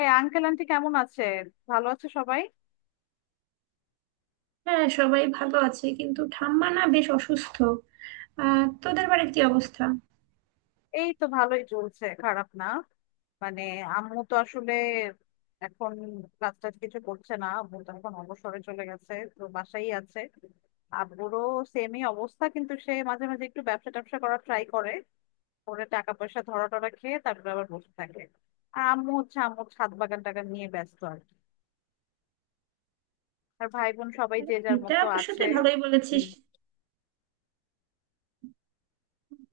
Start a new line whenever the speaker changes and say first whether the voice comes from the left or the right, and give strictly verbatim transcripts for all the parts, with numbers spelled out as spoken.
left: এই uncle aunty কেমন আছে? ভালো আছে সবাই।
right: হ্যাঁ, সবাই ভালো আছে, কিন্তু ঠাম্মা না বেশ অসুস্থ। আহ তোদের বাড়ির কি অবস্থা?
left: এই তো ভালোই চলছে, খারাপ না। মানে আম্মু তো আসলে এখন কাজ টাজ কিছু করছে না। আম্মু তো এখন অবসরে চলে গেছে, তো বাসাই আছে। আব্বুরও সেমই অবস্থা, কিন্তু সে মাঝে মাঝে একটু ব্যবসা ট্যাবসা করার ট্রাই করে, করে টাকা পয়সা ধরা টরা খেয়ে তারপরে আবার বসে থাকে। আর আম্মু হচ্ছে, আম্মুর ছাদ বাগান টাগান নিয়ে ব্যস্ত আর কি। আর ভাই বোন সবাই
right: মানে
left: যে যার
right: এটা
left: মতো
right: অবশ্য
left: আছে।
right: তুই ভালোই বলেছিস।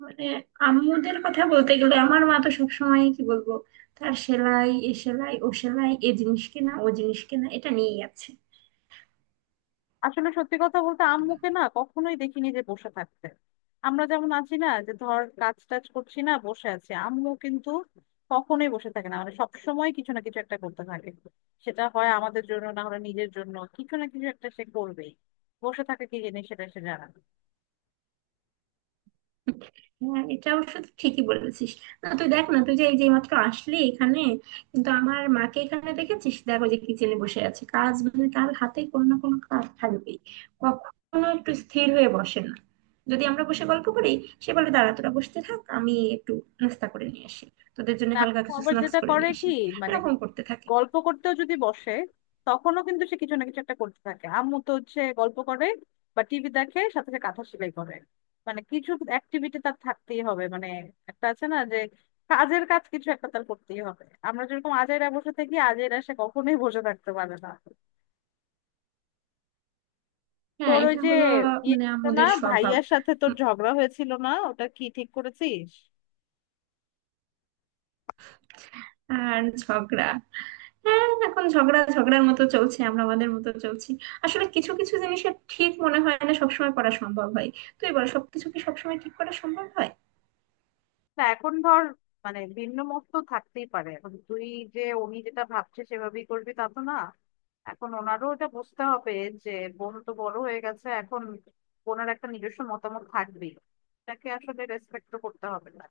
right: মানে আম্মুদের কথা বলতে গেলে আমার মা তো সবসময়, কি বলবো, তার সেলাই এ সেলাই ও সেলাই, এ জিনিস কেনা ও জিনিস কেনা, এটা নিয়েই আছে।
left: আসলে সত্যি কথা বলতে, আম্মুকে না কখনোই দেখিনি যে বসে থাকতে। আমরা যেমন আছি না, যে ধর কাজ টাজ করছি না, বসে আছি, আম্মু কিন্তু কখনোই বসে থাকে না। মানে সবসময় কিছু না কিছু একটা করতে থাকে। সেটা হয় আমাদের জন্য, না হলে নিজের জন্য কিছু না কিছু একটা সে করবেই। বসে থাকে কি জিনিস সেটা সে জানে না।
right: হ্যাঁ, এটা অবশ্য তুই ঠিকই বলেছিস। না, তুই দেখ না, তুই যে এই যে মাত্র আসলি এখানে, কিন্তু আমার মাকে এখানে দেখেছিস, দেখো যে কিচেনে বসে আছে, কাজ মানে তার হাতে কোনো না কোনো কাজ থাকবেই। কখনো একটু স্থির হয়ে বসে না। যদি আমরা বসে গল্প করি, সে বলে দাঁড়া তোরা বসতে থাক, আমি একটু নাস্তা করে নিয়ে আসি, তোদের জন্য
left: না,
right: হালকা
left: ও
right: কিছু
left: আবার
right: স্ন্যাক্স
left: যেটা
right: করে
left: করে
right: নিয়ে
left: কি,
right: আসি।
left: মানে
right: এরকম করতে থাকে।
left: গল্প করতেও যদি বসে, তখনও কিন্তু সে কিছু না কিছু একটা করতে থাকে। আম্মু তো হচ্ছে গল্প করে বা টিভি দেখে সাথে সাথে কাঁথা সেলাই করে। মানে কিছু অ্যাক্টিভিটি তার থাকতেই হবে। মানে একটা আছে না, যে কাজের কাজ কিছু একটা তার করতেই হবে। আমরা যেরকম আজাইরা বসে থাকি, আজাইরা সে কখনোই বসে থাকতে পারে না।
right: হ্যাঁ,
left: তোর ওই
right: এটা
left: যে
right: হলো
left: ইয়ে
right: মানে
left: ছিল না,
right: আমাদের স্বভাব।
left: ভাইয়ার সাথে তোর
right: উম,
left: ঝগড়া হয়েছিল না, ওটা কি ঠিক করেছিস?
right: আর ঝগড়া, হ্যাঁ এখন ঝগড়া ঝগড়ার মতো চলছে, আমরা আমাদের মতো চলছি। আসলে কিছু কিছু জিনিসের ঠিক মনে হয় না সবসময় করা সম্ভব হয়। তুই বল, সবকিছু কি সবসময় ঠিক করা সম্ভব হয়?
left: না, এখন ধর, মানে ভিন্ন মত তো থাকতেই পারে। এখন তুই যে উনি যেটা ভাবছে সেভাবেই করবি, তা তো না। এখন ওনারও এটা বুঝতে হবে যে বোন তো বড় হয়ে গেছে এখন, বোনের একটা নিজস্ব মতামত থাকবেই। তাকে আসলে রেসপেক্ট তো করতে হবে, না?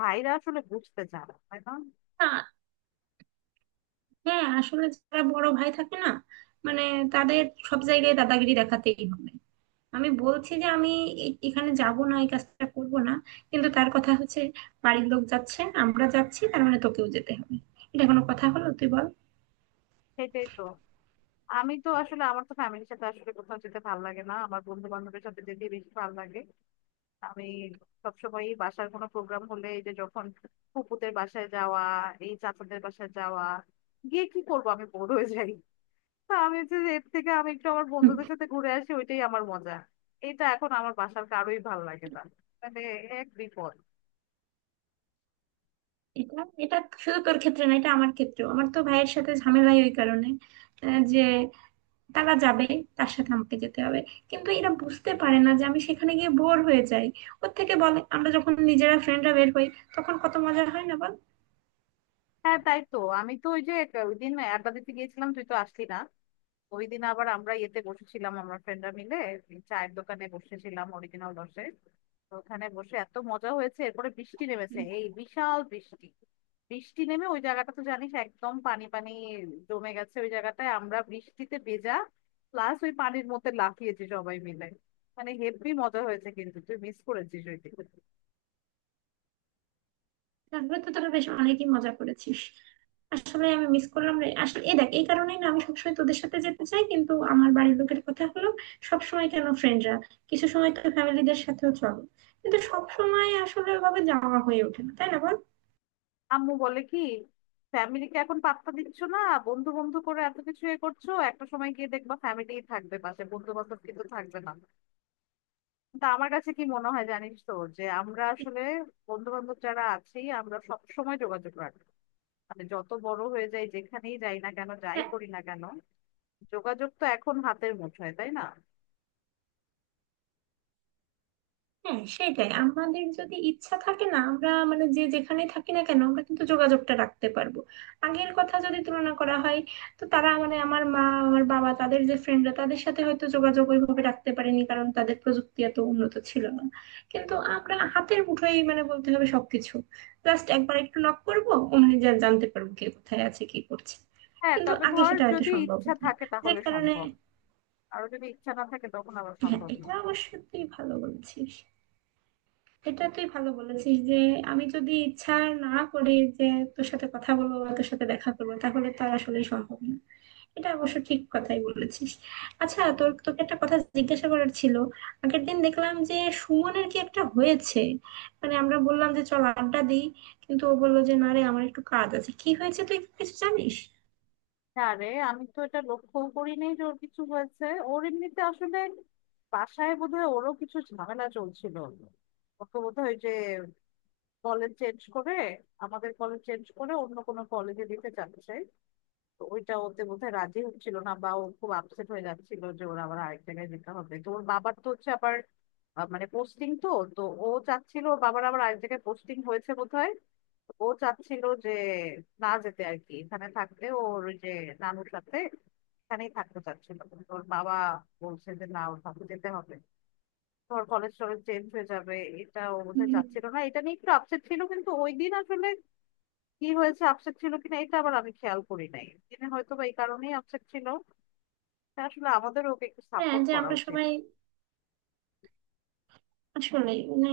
left: ভাইরা আসলে বুঝতে চায় না, তাই না?
right: না। হ্যাঁ আসলে যারা বড় ভাই থাকে না, মানে তাদের সব জায়গায় দাদাগিরি দেখাতেই হবে। আমি বলছি যে আমি এ- এখানে যাব না, এই কাজটা করব না, কিন্তু তার কথা হচ্ছে বাড়ির লোক যাচ্ছে, আমরা যাচ্ছি, তার মানে তোকেও যেতে হবে। এটা কোনো কথা হলো, তুই বল?
left: সেটাই তো। আমি তো আসলে, আমার তো ফ্যামিলির সাথে আসলে কোথাও যেতে ভালো লাগে না, আমার বন্ধু বান্ধবের সাথে যেতে বেশি ভালো লাগে। আমি সবসময়ই বাসার কোনো প্রোগ্রাম হলে, এই যে যখন ফুপুদের বাসায় যাওয়া, এই চাচাদের বাসায় যাওয়া, গিয়ে কি করবো, আমি বোর হয়ে যাই। তা আমি হচ্ছে যে এর থেকে আমি একটু আমার বন্ধুদের সাথে ঘুরে আসি, ওইটাই আমার মজা। এটা এখন আমার বাসার কারোই ভালো লাগে না। মানে এক বিপদ।
right: এটা এটা শুধু তোর ক্ষেত্রে না, এটা আমার ক্ষেত্রেও। আমার তো ভাইয়ের সাথে ঝামেলাই ওই কারণে। আহ, যে তারা যাবে, তার সাথে আমাকে যেতে হবে। কিন্তু এরা বুঝতে পারে না যে আমি সেখানে গিয়ে বোর হয়ে যাই। ওর থেকে বলে আমরা যখন নিজেরা ফ্রেন্ডরা বের হই, তখন কত মজা হয় না বল।
left: হ্যাঁ তাই তো, আমি তো ওই যে এক- ওই দিন আড্ডা দিতে গিয়েছিলাম, তুই তো আসলি না। ওই দিন আবার আমরা ইয়েতে বসেছিলাম, আমরা ফ্রেন্ডরা মিলে এই চায়ের দোকানে বসেছিলাম অরিজিনাল দশে। তো ওখানে বসে এত মজা হয়েছে, এরপরে বৃষ্টি নেমেছে, এই বিশাল বৃষ্টি। বৃষ্টি নেমে ওই জায়গাটা তো জানিস একদম পানি পানি জমে গেছে। ওই জায়গাটায় আমরা বৃষ্টিতে ভেজা, প্লাস ওই পানির মধ্যে লাফিয়েছি সবাই মিলে। মানে হেব্বি মজা হয়েছে, কিন্তু তুই মিস করেছিস ওই দিন।
right: তারপরে তো তোরা বেশ অনেকই মজা করেছিস। আসলে আমি মিস করলাম রে। আসলে এই দেখ, এই কারণেই না আমি সবসময় তোদের সাথে যেতে চাই, কিন্তু আমার বাড়ির লোকের কথা হলো সবসময় কেন ফ্রেন্ডরা, কিছু সময় তো ফ্যামিলিদের সাথেও চলো। কিন্তু সব সময় আসলে ওভাবে যাওয়া হয়ে ওঠে না, তাই না বল।
left: আম্মু বলে কি, ফ্যামিলিকে এখন পাত্তা দিচ্ছ না, বন্ধু বন্ধু করে এত কিছু এ করছো, একটা সময় গিয়ে দেখবা ফ্যামিলি থাকবে পাশে, বন্ধু বান্ধব কিন্তু থাকবে না। তা আমার কাছে কি মনে হয় জানিস তো, যে আমরা আসলে বন্ধু বান্ধব যারা আছি, আমরা সব সময় যোগাযোগ রাখি। মানে যত বড় হয়ে যাই, যেখানেই যাই না কেন, যাই করি না কেন, যোগাযোগ তো এখন হাতের মুঠোয়, তাই না?
right: হ্যাঁ, সেটাই, আমাদের যদি ইচ্ছা থাকে না, আমরা মানে যে যেখানে থাকি না কেন, আমরা কিন্তু যোগাযোগটা রাখতে পারবো। আগের কথা যদি তুলনা করা হয়, তো তারা মানে আমার মা, আমার বাবা, তাদের যে ফ্রেন্ডরা, তাদের সাথে হয়তো যোগাযোগ ওইভাবে রাখতে পারেনি, কারণ তাদের প্রযুক্তি এত উন্নত ছিল না। কিন্তু আমরা হাতের মুঠোয় মানে বলতে হবে সবকিছু। জাস্ট একবার একটু নক করবো, অমনি যা জানতে পারবো কে কোথায় আছে, কি করছে।
left: হ্যাঁ,
right: কিন্তু
left: তবে
right: আগে
left: ধর
right: সেটা হয়তো
left: যদি
right: সম্ভব
left: ইচ্ছা
right: হতো না,
left: থাকে
right: যে
left: তাহলে
right: কারণে।
left: সম্ভব। আর যদি ইচ্ছা না থাকে, তখন আবার
right: হ্যাঁ,
left: সম্ভব না।
right: এটা অবশ্যই তুই ভালো বলেছিস। এটা তুই ভালো বলেছিস যে আমি যদি ইচ্ছা না করি যে তোর সাথে কথা বলবো বা তোর সাথে দেখা করবো, তাহলে তো আর আসলেই সম্ভব না। এটা অবশ্য ঠিক কথাই বলেছিস। আচ্ছা, তোর তোকে একটা কথা জিজ্ঞাসা করার ছিল। আগের দিন দেখলাম যে সুমনের কি একটা হয়েছে। মানে আমরা বললাম যে চল আড্ডা দিই, কিন্তু ও বললো যে না রে আমার একটু কাজ আছে। কি হয়েছে, তুই কিছু জানিস?
left: হ্যাঁ রে, আমি তো এটা লক্ষ্য করি নাই যে ওর কিছু হয়েছে। ওর এমনিতে আসলে বাসায় বোধহয় ওরও কিছু ঝামেলা চলছিল। ওকে বোধহয় ওই যে কলেজ চেঞ্জ করে, আমাদের কলেজ চেঞ্জ করে অন্য কোনো কলেজে দিতে চাচ্ছে। তো ওইটা ওতে বোধহয় রাজি হচ্ছিল না, বা ও খুব আপসেট হয়ে যাচ্ছিল যে ওর আবার আরেক জায়গায় যেতে হবে। তো ওর বাবার তো হচ্ছে আবার আহ, মানে পোস্টিং তো, তো ও চাচ্ছিল, ওর বাবার আবার আরেক জায়গায় পোস্টিং হয়েছে বোধহয়। ও চাচ্ছিল যে না যেতে, আর কি এখানে থাকতে, ওর ওই যে নানুর সাথে এখানেই থাকতে চাচ্ছিল। কিন্তু ওর বাবা বলছে যে না, ওর সাথে যেতে হবে, ধর কলেজ টলেজ চেঞ্জ হয়ে যাবে। এটা ও বোধহয়
right: হুম,
left: চাচ্ছিল না, এটা নিয়ে একটু আপসেট ছিল। কিন্তু ওই দিন আসলে কি হয়েছে, আপসেট ছিল কিনা এটা আবার আমি খেয়াল করি নাই। তিনি হয়তো বা এই কারণেই আপসেট ছিল। তা আসলে আমাদের ওকে একটু
right: হ্যাঁ,
left: সাপোর্ট
right: যে
left: করা
right: আমরা
left: উচিত।
right: সবাই আসলে মানে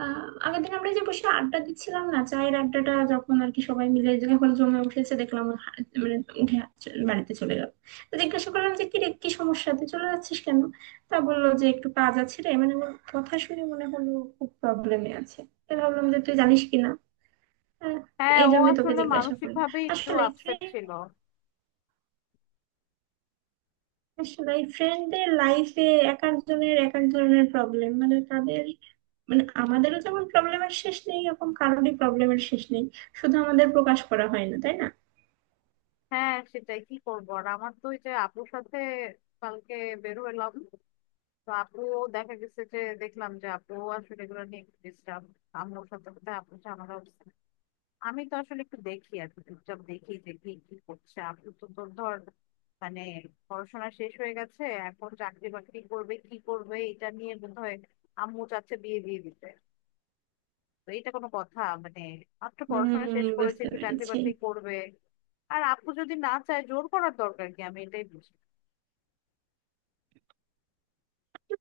right: আহ আগের দিন আমরা যে বসে আড্ডা দিচ্ছিলাম না, চায়ের আড্ডাটা যখন আর কি সবাই মিলে যখন জমে উঠেছে, দেখলাম ও হা- মানে উঠে হা- চ- বাড়িতে চলে গেল। তো জিজ্ঞাসা করলাম যে কি রে কি সমস্যা, তুই চলে যাচ্ছিস কেন? তা বললো যে একটু কাজ আছে রে। মানে ওর কথা শুনে মনে হলো খুব প্রবলেমে আছে। তাই ভাবলাম যে তুই জানিস কিনা। আহ,
left: হ্যাঁ,
right: এই
left: ও
right: জন্য তোকে
left: আসলে
right: জিজ্ঞাসা
left: মানসিক
right: করলাম।
left: ভাবে একটু
right: আসলে
left: আপসেট
right: ফ্রেন্ড
left: ছিল।
right: আসলে ফ্রেন্ডদের লাইফে এক একজনের এক এক ধরনের প্রবলেম। মানে তাদের মানে আমাদেরও যেমন প্রবলেমের শেষ নেই, এরকম কারোরই প্রবলেমের শেষ নেই, শুধু আমাদের প্রকাশ করা হয় না, তাই না?
left: হ্যাঁ সেটাই, কি করবো আর। আমার তো ওই যে আপুর সাথে কালকে বেরোলাম, তো আপু, দেখা গেছে যে, দেখলাম যে আপু আসলে এগুলো নিয়ে একটু ডিস্টার্ব। আমার সাথে বোধহয় আপুর ঝামেলা হচ্ছে। আমি তো আসলে একটু দেখি আর কি, চুপচাপ দেখি যে কি কি করছে। আপু তো তোর ধর, মানে পড়াশোনা শেষ হয়ে গেছে, এখন চাকরি বাকরি করবে কি করবে এটা নিয়ে বোধহয়, আম্মু চাচ্ছে বিয়ে দিয়ে দিতে। তো এটা কোনো কথা? মানে মাত্র
right: উম
left: পড়াশোনা শেষ করেছে,
right: বুঝতে
left: একটু চাকরি
right: পেরেছি।
left: বাকরি করবে। আর আপু যদি না চায়, জোর করার দরকার কি, আমি এটাই বুঝি না।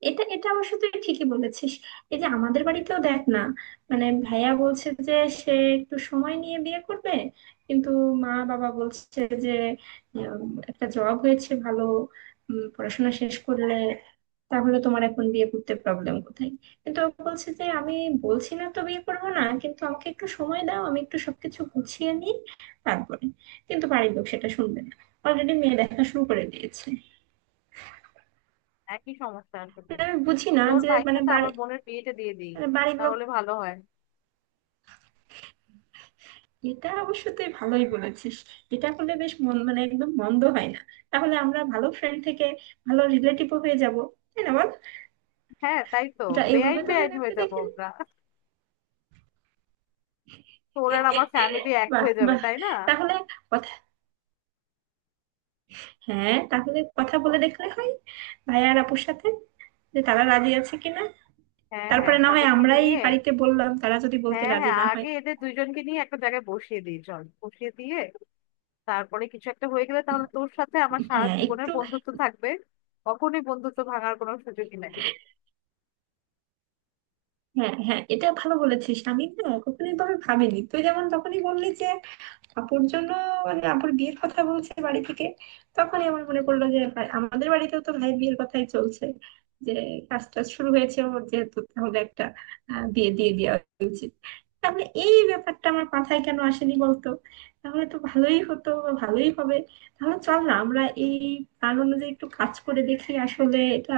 right: এটা এটা অবশ্য তুই ঠিকই বলেছিস। এই যে আমাদের বাড়িতেও দেখ না, মানে ভাইয়া বলছে যে সে একটু সময় নিয়ে বিয়ে করবে। কিন্তু মা বাবা বলছে যে উম, একটা জব হয়েছে ভালো, উম, পড়াশোনা শেষ করলে তাহলে তোমার এখন বিয়ে করতে প্রবলেম কোথায়। কিন্তু ও বলছে যে আমি বলছি না তো বিয়ে করবো না, কিন্তু আমাকে একটু সময় দাও, আমি একটু সবকিছু গুছিয়ে নিই তারপরে। কিন্তু বাড়ির লোক সেটা শুনবে না, অলরেডি মেয়ে দেখা শুরু করে দিয়েছে।
left: একই সমস্যা আসলে।
right: মানে আমি বুঝি না
left: তোর
right: যে
left: ভাইয়ের
right: মানে
left: সাথে
right: বাড়ি
left: আমার বোনের বিয়েটা দিয়ে দিই,
right: মানে বাড়ির লোক।
left: তাহলে ভালো হয়।
right: এটা অবশ্য তুই ভালোই বলেছিস। এটা হলে বেশ মন মানে একদম মন্দ হয় না। তাহলে আমরা ভালো ফ্রেন্ড থেকে ভালো রিলেটিভও হয়ে যাব, তাই না বল।
left: হ্যাঁ তাই তো।
right: এটা এইভাবে
left: বেআইন
right: তো আমি
left: বেআইন হয়ে
right: ভেবে
left: যাবো
right: দেখিনি।
left: আমরা, তোর আর আমার ফ্যামিলি এক
right: বাহ
left: হয়ে যাবে,
right: বাহ!
left: তাই না?
right: তাহলে কথা হ্যাঁ তাহলে কথা বলে দেখলে হয় ভাই আর আপুর সাথে, যে তারা রাজি আছে কিনা।
left: হ্যাঁ হ্যাঁ,
right: তারপরে না হয়
left: তাদেরকে
right: আমরাই
left: নিয়ে।
right: বাড়িতে বললাম, তারা যদি বলতে
left: হ্যাঁ
right: রাজি
left: হ্যাঁ,
right: না হয়।
left: আগে এদের দুইজনকে নিয়ে একটা জায়গায় বসিয়ে দিই, চল, বসিয়ে দিয়ে, তারপরে কিছু একটা হয়ে গেলে, তাহলে তোর সাথে আমার সারা
right: হ্যাঁ
left: জীবনের
right: একটু।
left: বন্ধুত্ব থাকবে। কখনোই বন্ধুত্ব ভাঙার কোনো সুযোগই নাই।
right: হ্যাঁ হ্যাঁ, এটা ভালো বলেছিস। আমি না কখনো এভাবে ভাবিনি। তুই যেমন তখনই বললি যে আপুর জন্য, মানে আপুর বিয়ের কথা বলছে বাড়ি থেকে, তখনই আমার মনে পড়লো যে ভাই আমাদের বাড়িতেও তো ভাই বিয়ের কথাই চলছে, যে কাজটা শুরু হয়েছে ওর যেহেতু, তাহলে একটা আহ, বিয়ে দিয়ে দেওয়া উচিত। তাহলে এই ব্যাপারটা আমার মাথায় কেন আসেনি বলতো। তাহলে তো ভালোই হতো বা ভালোই হবে। তাহলে চল না আমরা এই প্ল্যান অনুযায়ী একটু কাজ করে দেখি আসলে এটা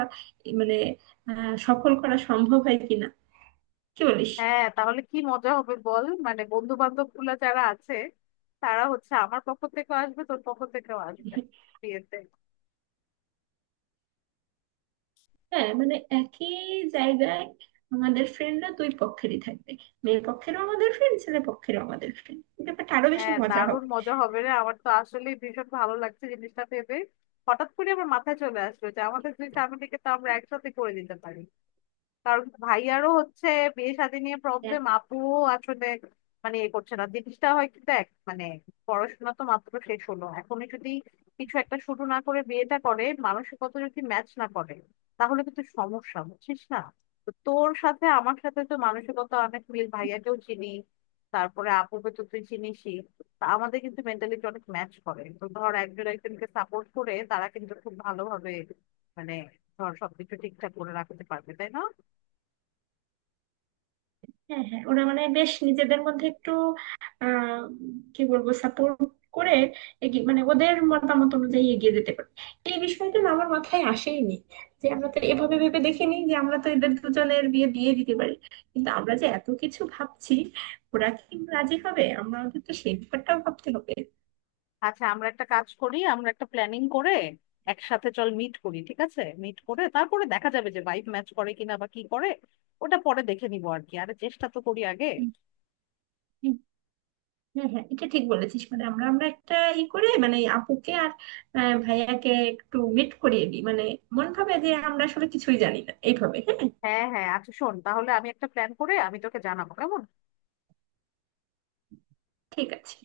right: মানে আহ সফল করা সম্ভব হয় কিনা। কি বলিস?
left: হ্যাঁ তাহলে কি মজা হবে বল, মানে বন্ধু বান্ধব গুলা যারা আছে, তারা হচ্ছে আমার পক্ষ থেকেও আসবে, তোর পক্ষ থেকেও আসবে বিয়েতে।
right: হ্যাঁ মানে একই জায়গায় আমাদের ফ্রেন্ডরা দুই পক্ষেরই থাকবে। মেয়ে পক্ষেরও আমাদের ফ্রেন্ড, ছেলে পক্ষেরও আমাদের ফ্রেন্ড। ব্যাপারটা আরো বেশি
left: হ্যাঁ,
right: মজা
left: দারুণ
right: হবে।
left: মজা হবে রে, আমার তো আসলে ভীষণ ভালো লাগছে জিনিসটা ভেবে। হঠাৎ করে আমার মাথায় চলে আসলো যে আমাদের দুই ফ্যামিলিকে তো আমরা একসাথে করে দিতে পারি। কারণ ভাইয়ারও হচ্ছে বিয়ে শাদী নিয়ে
right: হ্যাঁ
left: প্রবলেম, আপুও আসলে মানে এ করছে না। জিনিসটা হয় কি দেখ, মানে পড়াশোনা তো মাত্র শেষ হলো, এখনই যদি কিছু একটা শুরু না করে বিয়েটা করে, মানসিকতা যদি ম্যাচ না করে তাহলে কিন্তু সমস্যা, বুঝছিস না? তো তোর সাথে আমার সাথে তো মানসিকতা অনেক মিল, ভাইয়াকেও চিনি, তারপরে আপুকে তো তুই চিনিসই। তা আমাদের কিন্তু মেন্টালিটি অনেক ম্যাচ করে। তো ধর একজন একজনকে সাপোর্ট করে, তারা কিন্তু খুব ভালোভাবে, মানে ধর সবকিছু ঠিকঠাক করে রাখতে পারবে, তাই না?
right: হ্যাঁ, হ্যাঁ, ওরা মানে বেশ নিজেদের মধ্যে একটু আহ কি বলবো, সাপোর্ট করে এগিয়ে মানে ওদের মতামত অনুযায়ী এগিয়ে যেতে পারে। এই বিষয়টা না আমার মাথায় আসেইনি, যে আমরা তো এভাবে ভেবে দেখিনি যে আমরা তো এদের দুজনের বিয়ে দিয়ে দিতে পারি। কিন্তু আমরা যে এত কিছু ভাবছি, ওরা কি রাজি হবে, আমরা ওদের তো সেই ব্যাপারটাও ভাবতে হবে।
left: আচ্ছা আমরা একটা কাজ করি, আমরা একটা প্ল্যানিং করে একসাথে চল মিট করি, ঠিক আছে? মিট করে তারপরে দেখা যাবে যে ভাইব ম্যাচ করে কিনা বা কি করে, ওটা পরে দেখে নিবো আর কি। আরে চেষ্টা তো করি আগে।
right: হ্যাঁ হ্যাঁ, এটা ঠিক বলেছিস। মানে আমরা আমরা একটা ই করে মানে এই আপুকে আর আহ, ভাইয়াকে একটু মিট করিয়ে দিই, মানে মন ভাবে যে আমরা আসলে কিছুই জানি না এইভাবে। হ্যাঁ,
left: হ্যাঁ হ্যাঁ, আচ্ছা শোন, তাহলে আমি একটা প্ল্যান করে আমি তোকে জানাবো, কেমন?
right: ঠিক আছে।